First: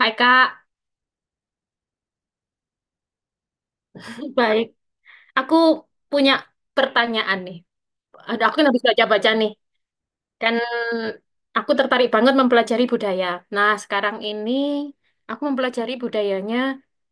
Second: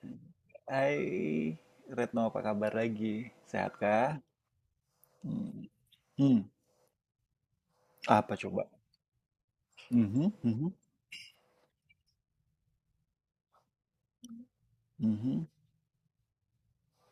Hai Kak, Hai Retno, apa kabar lagi? Sehat kah? baik. Aku Hmm. punya Hmm. pertanyaan nih. Apa Ada aku coba? yang habis baca-baca nih. Mhm, Kan mhm, aku tertarik banget mempelajari budaya. Nah, sekarang ini mhm, aku hmm. mempelajari budayanya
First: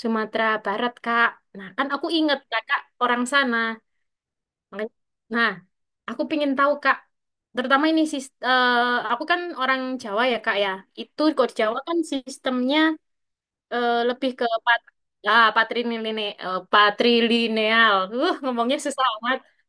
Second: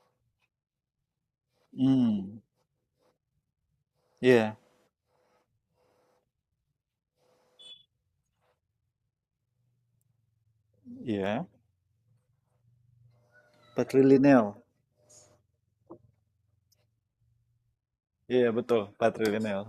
Sumatera Barat, Kak. Nah, kan aku hmm. inget Kakak orang sana. Iya, Makanya- Nah, aku pingin tahu Kak, terutama ini aku kan orang Jawa ya Kak ya. Itu iya. kok di Jawa kan sistemnya lebih ke Patrilineal. Patrilineal, eh, patrilineal. Iya, Ngomongnya betul, susah amat. patrilineal.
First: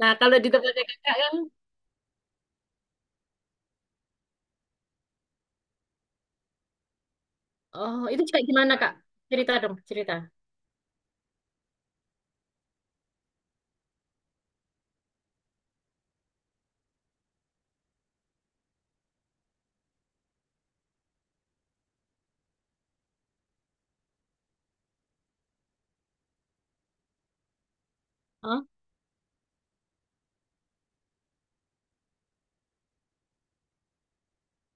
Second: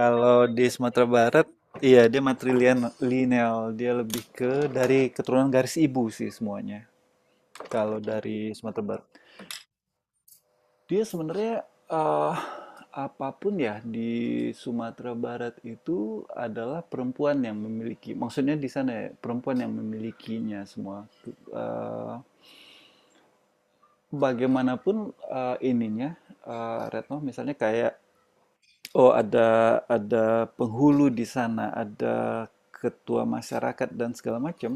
Nah, kalau di di tempatnya Sumatera kakak kan, Barat, iya dia matrilineal. Dia lebih ke dari keturunan garis ibu sih semuanya. Kalau oh itu kayak dari gimana Sumatera kak? Barat. Cerita dong, cerita. Dia sebenarnya, eee, apapun ya di Sumatera Barat itu adalah perempuan yang memiliki maksudnya di sana ya, perempuan yang memilikinya semua. Eee, bagaimanapun, ininya, Retno misalnya kayak, Hah? oh ada penghulu di sana, ada ketua masyarakat dan segala macam,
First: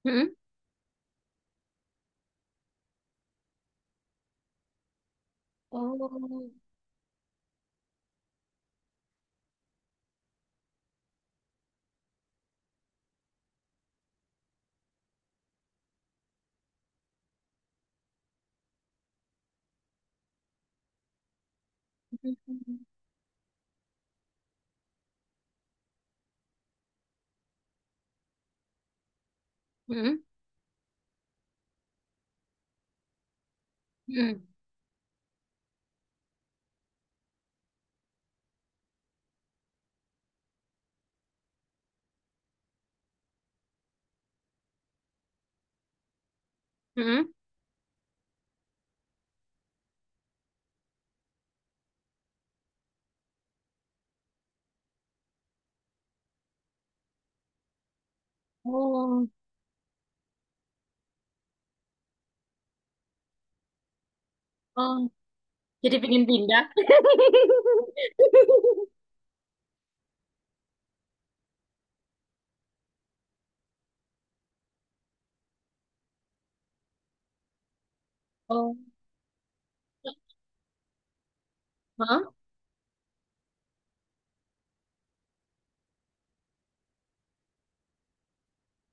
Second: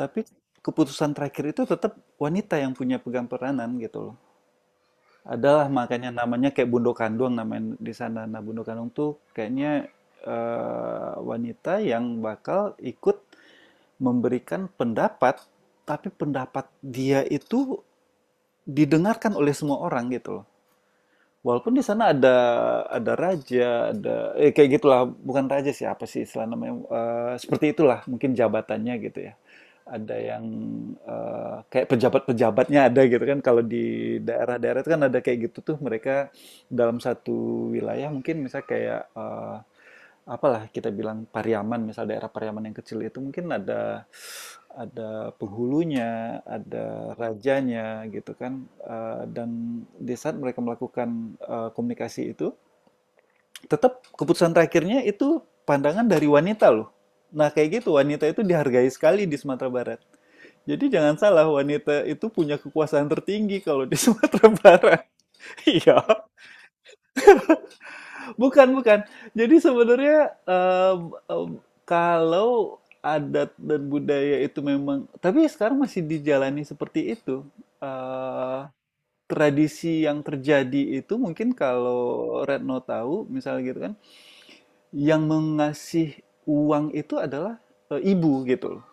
tapi Mm-mm. keputusan terakhir itu tetap wanita yang punya pegang peranan gitu loh. Adalah makanya namanya Oh. kayak Bundo Kandung namanya di sana. Nah, Bundo Kandung tuh kayaknya wanita yang bakal ikut memberikan pendapat, tapi pendapat dia itu didengarkan oleh semua orang gitu loh. Walaupun di sana ada Mm-mm. raja, ada kayak gitulah, bukan raja sih apa sih istilah namanya seperti itulah mungkin jabatannya gitu ya. Ada Mm-mm. yang kayak pejabat-pejabatnya ada gitu kan kalau di daerah-daerah itu kan ada kayak gitu tuh mereka dalam satu wilayah mungkin misalnya kayak apalah kita bilang Pariaman, misal daerah Pariaman yang kecil itu mungkin ada penghulunya, ada Mm-mm. rajanya gitu kan. Dan di saat mereka melakukan komunikasi itu, tetap keputusan terakhirnya itu pandangan dari wanita loh. Nah, kayak gitu wanita itu dihargai sekali Oh. di Sumatera Barat. Jadi jangan salah, wanita itu punya kekuasaan tertinggi kalau di Sumatera Oh. Barat. Jadi Iya. pengen pindah. Bukan, bukan. Jadi sebenarnya, mmm, mmm, kalau adat dan budaya itu memang tapi sekarang masih dijalani seperti itu, eee, Oh. tradisi yang terjadi itu mungkin Hah? kalau Retno tahu misalnya gitu kan, yang mengasih uang itu adalah, ibu gitu loh.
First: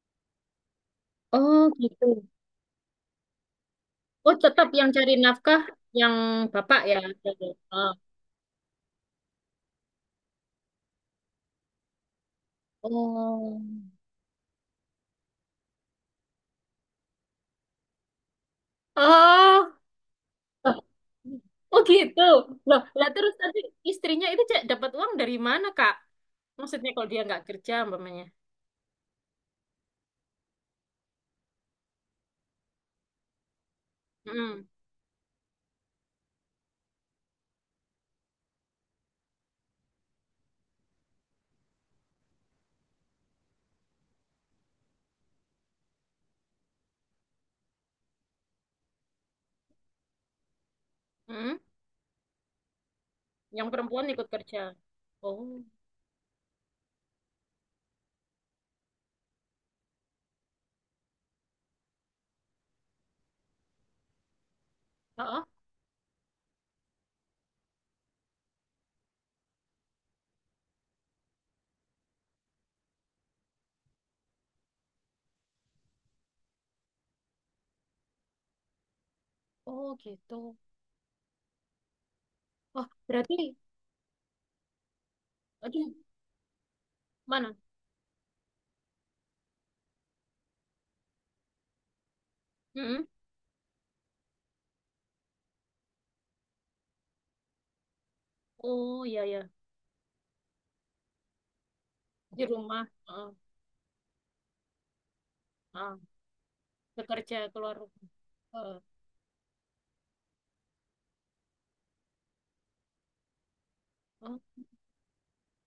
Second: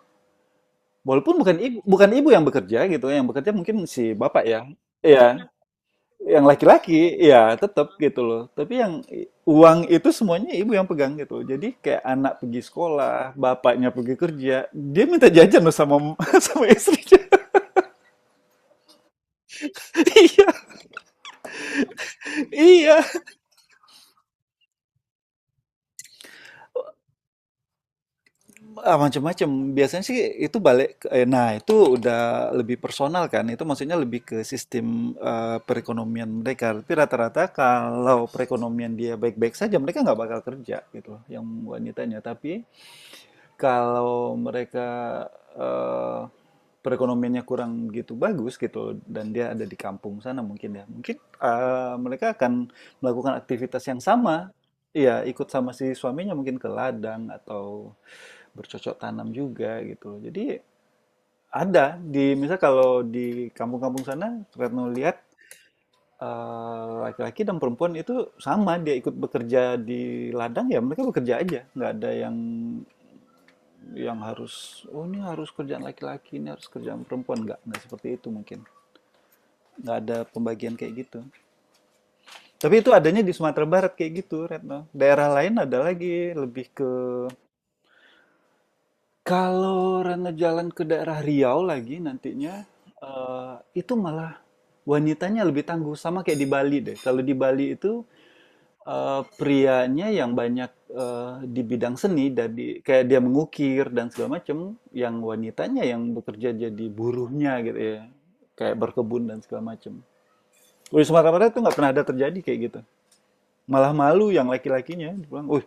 Walaupun bukan Oh ibu gitu. bukan ibu yang bekerja gitu, yang bekerja mungkin si Oh bapak ya. tetap yang cari Iya, nafkah yang yang bapak ya. laki-laki ya Oh. tetap gitu loh tapi yang uang itu semuanya ibu yang pegang gitu, jadi kayak anak pergi sekolah, Oh. bapaknya pergi kerja, dia minta jajan loh sama sama istrinya. Oh. Iya, Loh, oh gitu. Loh, iya. lah terus tadi istrinya itu Cak, dapat uang dari mana, Kak? Maksudnya kalau dia nggak kerja, umpamanya. Ah, macam-macam biasanya sih itu balik nah itu udah lebih personal kan itu maksudnya lebih ke Hmm. sistem perekonomian mereka, tapi rata-rata kalau perekonomian dia baik-baik saja mereka nggak bakal kerja gitu loh yang wanitanya. Tapi kalau mereka, eee, perekonomiannya kurang begitu bagus gitu dan dia ada di kampung sana mungkin ya, mungkin, Hmm. Mereka akan melakukan Yang aktivitas yang perempuan ikut sama. kerja. Iya, ikut Oh, sama si suaminya mungkin ke ladang atau bercocok tanam juga gitu. Jadi ada di misal kalau di kampung-kampung sana Retno lihat, ah, ah. Laki-laki dan perempuan itu sama, dia ikut bekerja di ladang, ya mereka bekerja aja, nggak ada yang harus, oh ini harus kerjaan laki-laki, ini harus kerjaan perempuan. Nggak seperti itu mungkin. Oh Nggak ada gitu. pembagian kayak gitu. Tapi Wah, itu adanya di berarti, Sumatera Barat kayak gitu, Retno. Daerah lain ada aduh, lagi, lebih ke mana? kalau Rena jalan ke daerah Riau lagi nantinya, Hmm. eh, itu malah wanitanya lebih tangguh. Sama kayak di Bali deh. Kalau di Bali itu Oh iya ya, prianya yang banyak di bidang seni, di dari, rumah. kayak dia Heeh. mengukir dan segala macam, yang wanitanya Ah, yang bekerja jadi bekerja buruhnya keluar gitu ya. rumah. Kayak Heeh. berkebun dan segala macam. Kalau di Sumatera Barat itu nggak pernah ada terjadi kayak gitu. Malah malu Oh. yang laki-lakinya, dibilang, oh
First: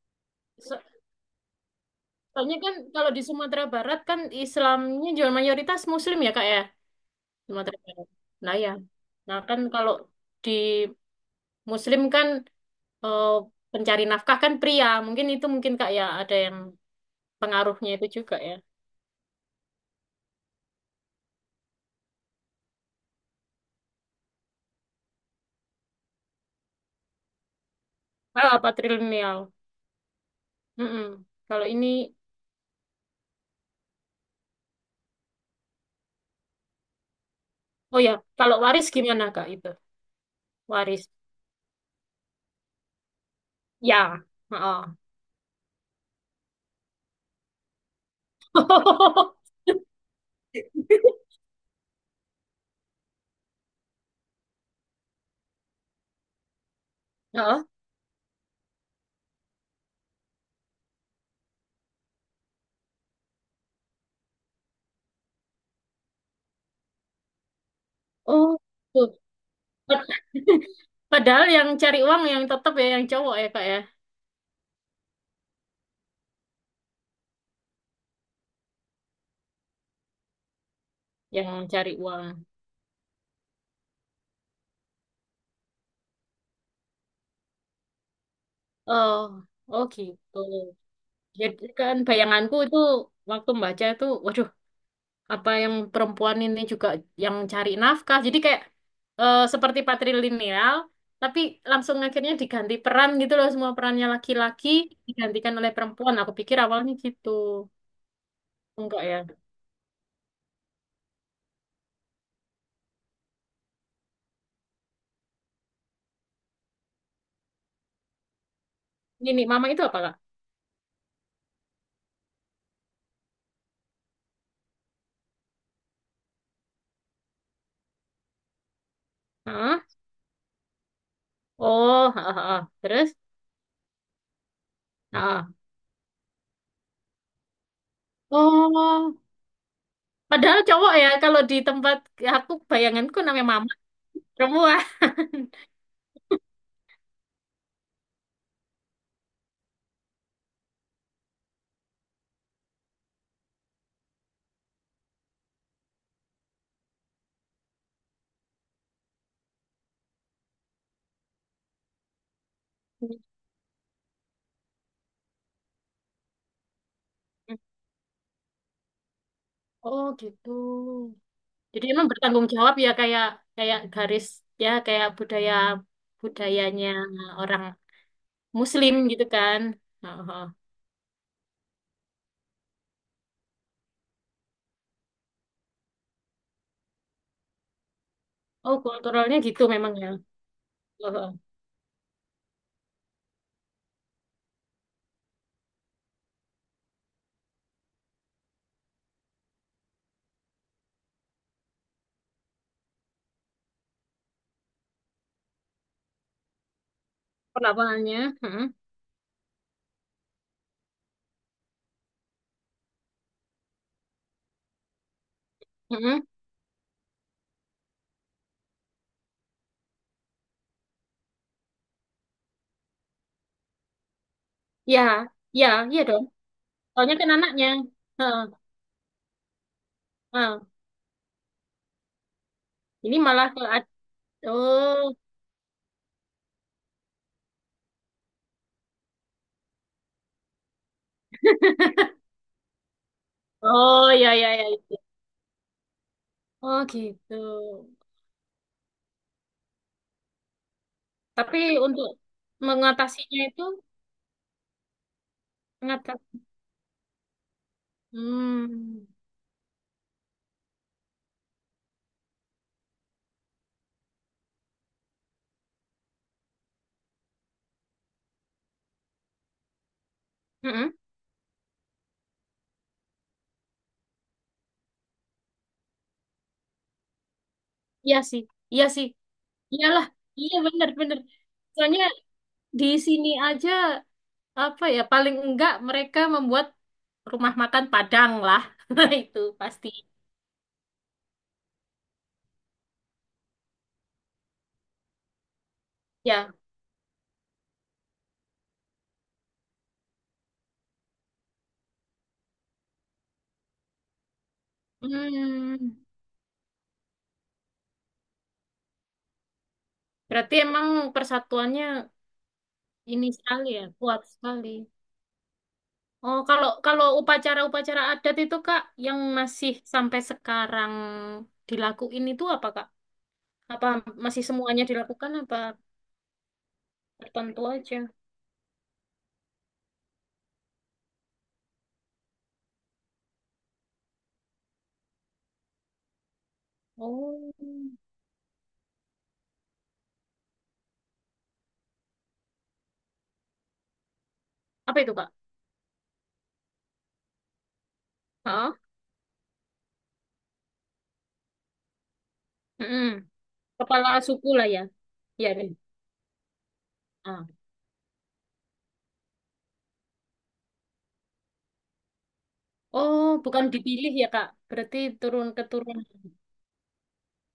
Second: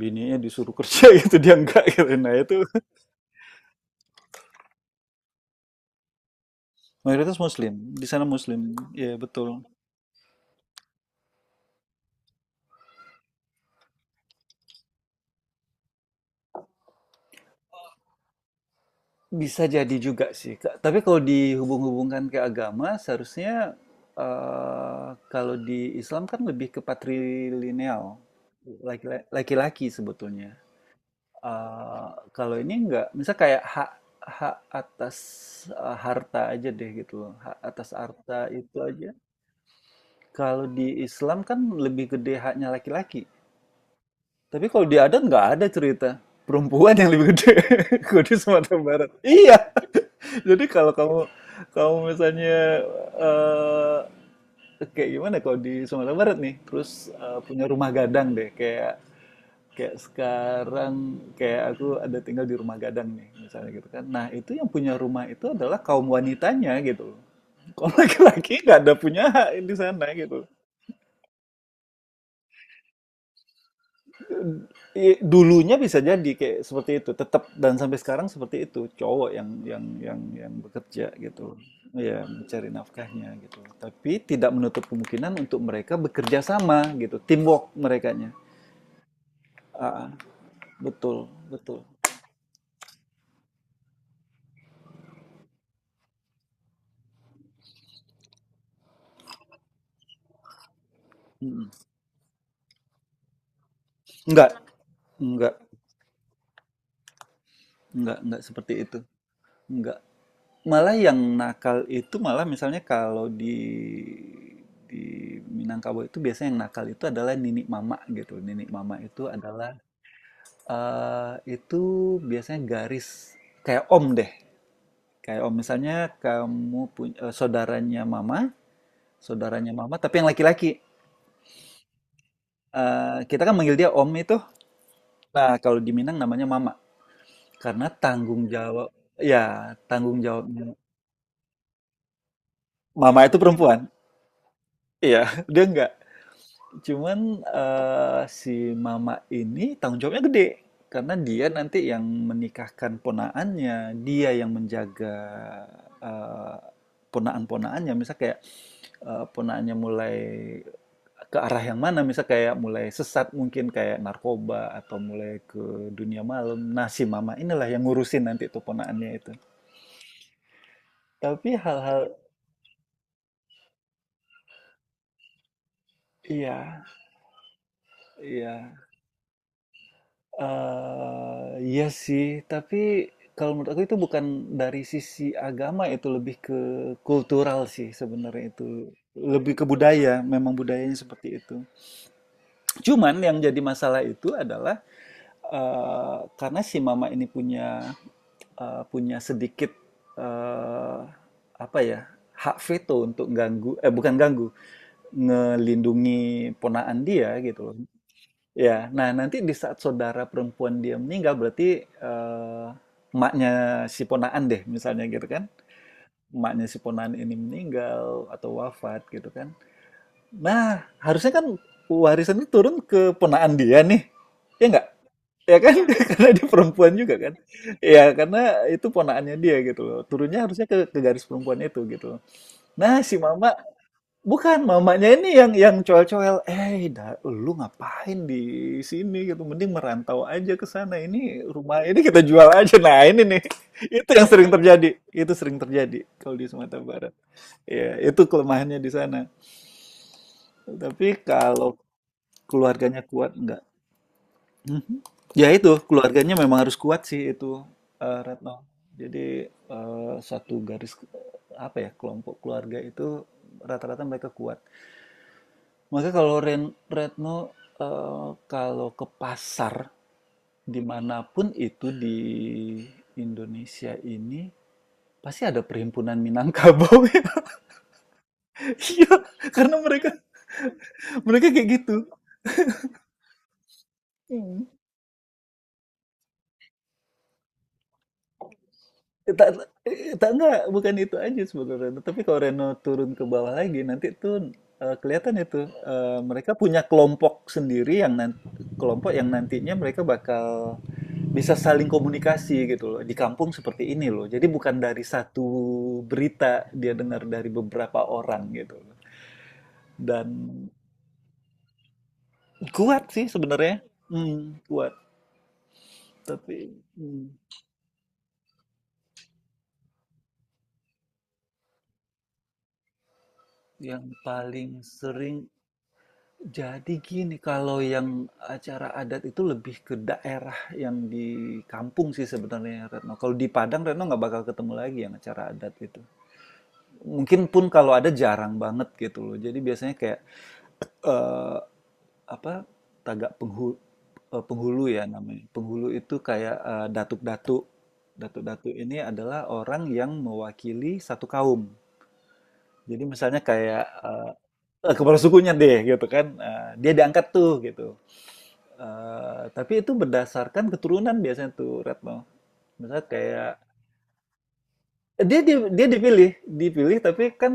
bininya disuruh So- kerja gitu, dia enggak gitu. Nah Soalnya itu kan kalau di Sumatera Barat kan Islamnya juga mayoritas Muslim ya, Kak ya, mayoritas muslim, Sumatera di Barat. sana Nah muslim. ya, Ya, nah betul. kan kalau di Muslim kan eh, pencari nafkah kan pria. Mungkin itu mungkin Kak ya ada yang pengaruhnya itu juga ya. Bisa jadi juga sih, Kak. Tapi kalau dihubung-hubungkan ke agama, seharusnya kalau di Islam kan lebih ke patrilineal, Ah, patrilineal. laki-laki sebetulnya. Mm-mm. Kalau Eh, ini, Kalau ini enggak, misal kayak hak hak atas harta aja deh gitu loh, hak atas oh ya, harta kalau itu waris aja. gimana Kak itu? Kalau di Waris. Islam kan lebih gede haknya laki-laki. Ya. Tapi kalau Heeh. di adat nggak ada cerita perempuan yang lebih gede. Gede Sumatera Barat. Iya. Jadi kalau kamu kamu misalnya eh kayak gimana kalau di Sumatera Barat nih, terus Heeh. punya rumah gadang deh, kayak kayak sekarang kayak aku ada tinggal di rumah gadang nih, misalnya gitu kan. Nah, itu yang punya rumah itu adalah kaum wanitanya gitu. Kalau Oh, laki-laki nggak ada tuh. punya hak di sana Pad- gitu. Padahal yang cari uang yang tetap ya yang cowok ya Kak ya, Iya, dulunya bisa jadi kayak seperti itu tetap dan sampai sekarang seperti itu cowok yang bekerja gitu, yang cari ya uang. mencari nafkahnya gitu, tapi tidak menutup kemungkinan untuk mereka bekerja sama gitu, teamwork merekanya. Oh, oh Ah, ah, gitu. betul, Jadi betul. kan bayanganku itu waktu membaca itu, waduh, apa yang perempuan ini juga yang cari nafkah. Jadi kayak seperti patrilineal, tapi Mm. langsung akhirnya diganti peran gitu loh semua perannya enggak laki-laki digantikan enggak oleh perempuan. Aku pikir awalnya gitu. enggak seperti itu. Enggak ya. Enggak, malah yang nakal itu malah misalnya kalau di di Minangkabau itu biasanya yang nakal itu adalah nini mama gitu. Nini mama itu Ini nih, mama adalah itu apa, Kak? Itu biasanya garis kayak om deh. Kayak om misalnya kamu punya saudaranya Hah? mama tapi yang laki-laki. Oh, ha, ha, ha. Terus? Kita kan manggil dia om itu. Nah, Ha. kalau di Minang namanya mama karena tanggung jawab, Oh, ya, tanggung padahal jawabnya cowok ya kalau di tempat aku bayanganku mama itu namanya mama perempuan. perempuan. Iya, dia nggak. Cuman si mama ini tanggung jawabnya gede karena dia nanti yang menikahkan ponaannya, dia yang menjaga eh, ponaan-ponaannya. Misal kayak ponaannya mulai ke arah yang mana, misal kayak mulai sesat mungkin kayak narkoba atau mulai ke dunia malam. Nah, si mama inilah yang ngurusin nanti itu ponaannya itu. Oh, gitu. Tapi Jadi emang hal-hal bertanggung jawab ya kayak kayak garis ya kayak budaya iya, budayanya orang iya. Muslim gitu kan. Oh, oh. Iya sih, tapi kalau menurut aku itu bukan dari sisi agama itu, lebih ke kultural sih sebenarnya itu. Oh, kulturalnya Lebih gitu ke memang ya. budaya, memang budayanya Oh, seperti oh. itu. Cuman yang jadi masalah itu adalah, karena si mama ini punya, punya sedikit, eee, apa ya, hak veto untuk ganggu, eh, bukan ganggu, ngelindungi ponaan dia gitu loh. Perlakuannya. Heeh, Ya, nah nanti di saat saudara perempuan dia meninggal berarti emaknya si ponaan deh misalnya gitu kan. heeh. Emaknya si ponaan ini meninggal atau wafat gitu kan. Nah, harusnya kan warisan itu turun ke ponaan dia nih. Ya enggak? Ya, Ya ya, kan? iya dong. Karena dia perempuan juga Soalnya kan kan. anaknya. Ya, Heeh, karena itu ponaannya dia gitu loh. Turunnya harusnya heeh. Ke garis perempuan itu gitu loh. Nah, Ini si malah mama ke Bukan, oh, mamanya ini yang coel-coel, "Eh, da lu ngapain di sini?" gitu, "Mending merantau aja ke sana, ini rumah ini kita jual aja." Nah, ini nih, itu oh yang ya sering ya ya. Itu. terjadi, itu sering terjadi kalau di Sumatera Oh Barat. gitu. Ya, itu kelemahannya di sana. Tapi Tapi kalau untuk keluarganya kuat, mengatasinya enggak. itu Mhm. Ya itu, keluarganya mengatasi. memang harus kuat sih itu, Retno. Hmm. Jadi, satu garis, apa ya, kelompok keluarga itu rata-rata mereka kuat. Maka kalau Retno, kalau ke pasar Heeh. dimanapun itu di Indonesia ini pasti ada perhimpunan Minangkabau ya. Iya sih, iya sih. Iya, karena Iyalah, mereka iya benar-benar. mereka kayak Soalnya gitu. di sini aja Hmm. apa ya paling enggak mereka membuat rumah makan Padang lah. Eh, Itu Tak, pasti. eh, tak Enggak, bukan itu aja sebenarnya. Tapi kalau Reno turun ke bawah lagi nanti tuh kelihatan itu mereka Ya. punya kelompok sendiri yang nanti, kelompok yang nantinya mereka bakal bisa saling komunikasi gitu loh di kampung seperti ini loh, jadi bukan dari satu Hmm, berita dia dengar dari beberapa orang gitu loh. Dan berarti emang persatuannya kuat sih ini sekali sebenarnya, ya, kuat sekali. kuat, Oh, kalau tapi kalau upacara-upacara adat itu Kak yang masih sampai sekarang dilakuin itu apa Kak? Apa yang masih paling semuanya dilakukan sering, apa jadi gini tertentu kalau aja? yang acara adat itu lebih ke daerah yang di kampung sih sebenarnya Retno, kalau di Padang Retno nggak bakal ketemu lagi yang acara adat itu. Mungkin Oh. pun kalau ada jarang banget gitu loh, jadi biasanya kayak eh, apa, Tagak penghulu, penghulu Apa ya itu Kak? namanya. Penghulu itu kayak datuk-datuk. Datuk-datuk ini adalah orang yang mewakili satu kaum. Jadi Heeh. misalnya kayak Kepala suku lah ya. Kepala Ya, sukunya Ren. deh gitu kan. Dia diangkat Ah. tuh gitu. Tapi itu berdasarkan keturunan biasanya tuh Retno. Misalnya Oh, kayak bukan dipilih ya, Kak. Berarti turun dia keturunan. dipilih, dipilih tapi kan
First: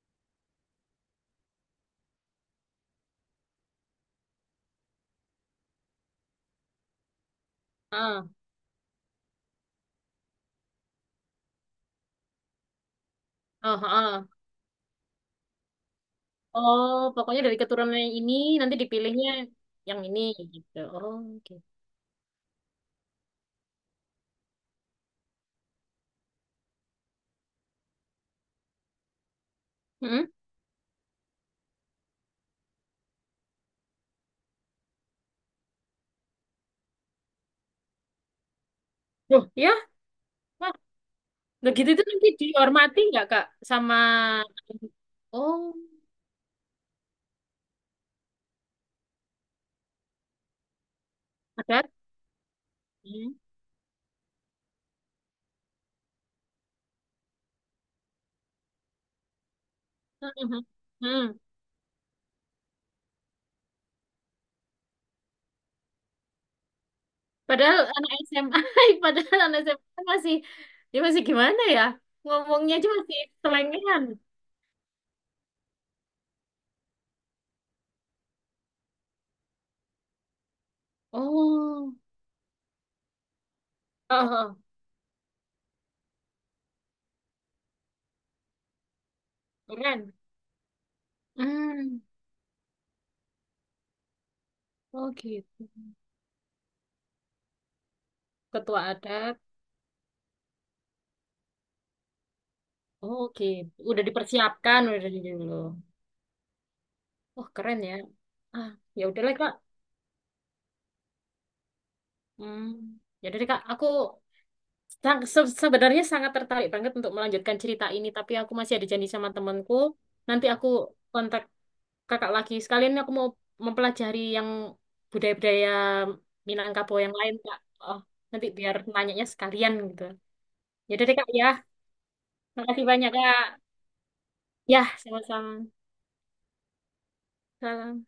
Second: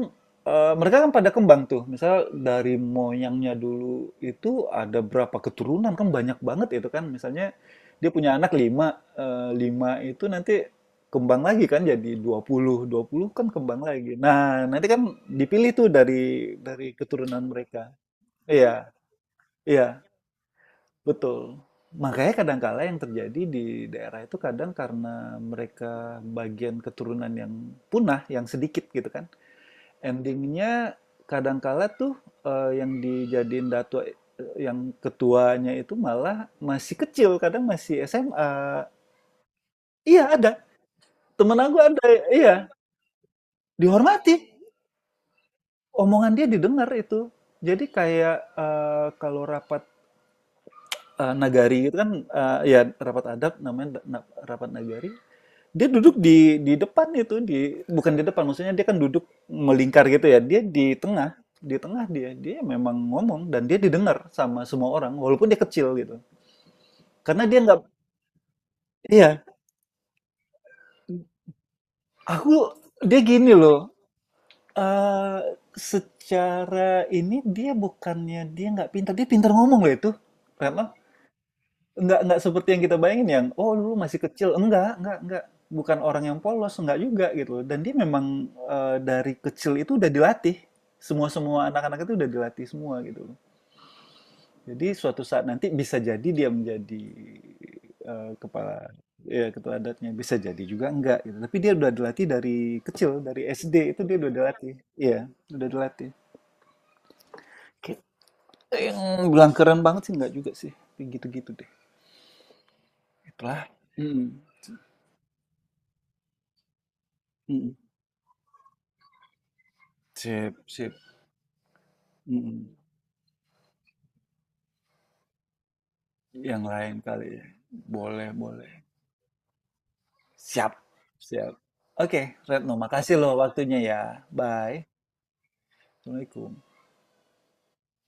mereka kan pada kembang tuh. Misal dari moyangnya dulu itu ada berapa keturunan kan banyak banget itu kan. Misalnya dia Ah. punya anak lima, eh, lima itu nanti kembang lagi kan jadi dua puluh kan Ah, kembang lagi. ah. Nah, nanti kan dipilih tuh dari Oh, keturunan pokoknya dari mereka. keturunan yang ini nanti Iya, dipilihnya iya, yang ini gitu. Oh, oke. betul. Makanya kadangkala yang terjadi di daerah itu kadang karena mereka bagian keturunan yang punah, yang sedikit gitu kan, Hmm? endingnya kadangkala tuh yang dijadiin yang ketuanya itu malah masih kecil, kadang masih SMA. Loh, ya? Iya, ada. Wah, Temen loh aku gitu itu ada, nanti iya. dihormati nggak, Kak? Sama Dihormati, oh, omongan dia didengar itu. Jadi kayak kalau rapat nagari adat. gitu kan, ya rapat Hmm. adat namanya, rapat nagari, dia duduk di depan itu di bukan di depan maksudnya, dia kan duduk melingkar gitu Hmm. ya, dia Hmm. di tengah, Hmm. di tengah dia dia memang ngomong dan dia didengar sama semua orang walaupun dia kecil gitu karena dia Padahal nggak, anak SMA, padahal iya, anak SMA masih dia masih gimana ya? aku, Ngomongnya aja masih dia gini loh, selengean. eh secara ini dia bukannya dia nggak pintar, dia pintar ngomong loh itu, karena Oh. enggak seperti yang kita bayangin yang, "Oh, dulu masih Oh, kecil." oh, enggak, enggak. Bukan orang yang polos, enggak juga gitu. Dan dia memang dari kecil itu udah keren. dilatih. Semua-semua Hmm, anak-anak itu udah dilatih semua gitu. Jadi oh suatu saat gitu. nanti bisa jadi dia menjadi kepala, Ketua adat. ya ketua adatnya, bisa jadi juga enggak gitu. Tapi dia udah dilatih dari kecil, Oh, dari oke. SD itu Udah dia udah dilatih. dipersiapkan udah Iya, dari dulu. udah dilatih. Oh, keren ya. Gitu. Ah, Yang ya udahlah bilang Kak. keren banget sih enggak juga sih. Kayak gitu-gitu deh. Hmm, ya udah deh Itulah. Kak, aku Mm. Sebenarnya sangat tertarik banget untuk melanjutkan Mm. cerita ini, tapi aku masih ada janji sama temanku. Nanti Sip, aku sip. kontak Kakak lagi. Mhm. Sekalian aku mau mempelajari yang budaya-budaya Yang lain Minangkabau yang kali lain, ya. Kak. Oh, Boleh, nanti boleh. biar nanyanya sekalian gitu. Siap, Ya udah deh Kak ya. siap. Oke, Retno, Makasih banyak makasih loh Kak. waktunya ya. Ya, Bye. sama-sama. Assalamualaikum. Salam.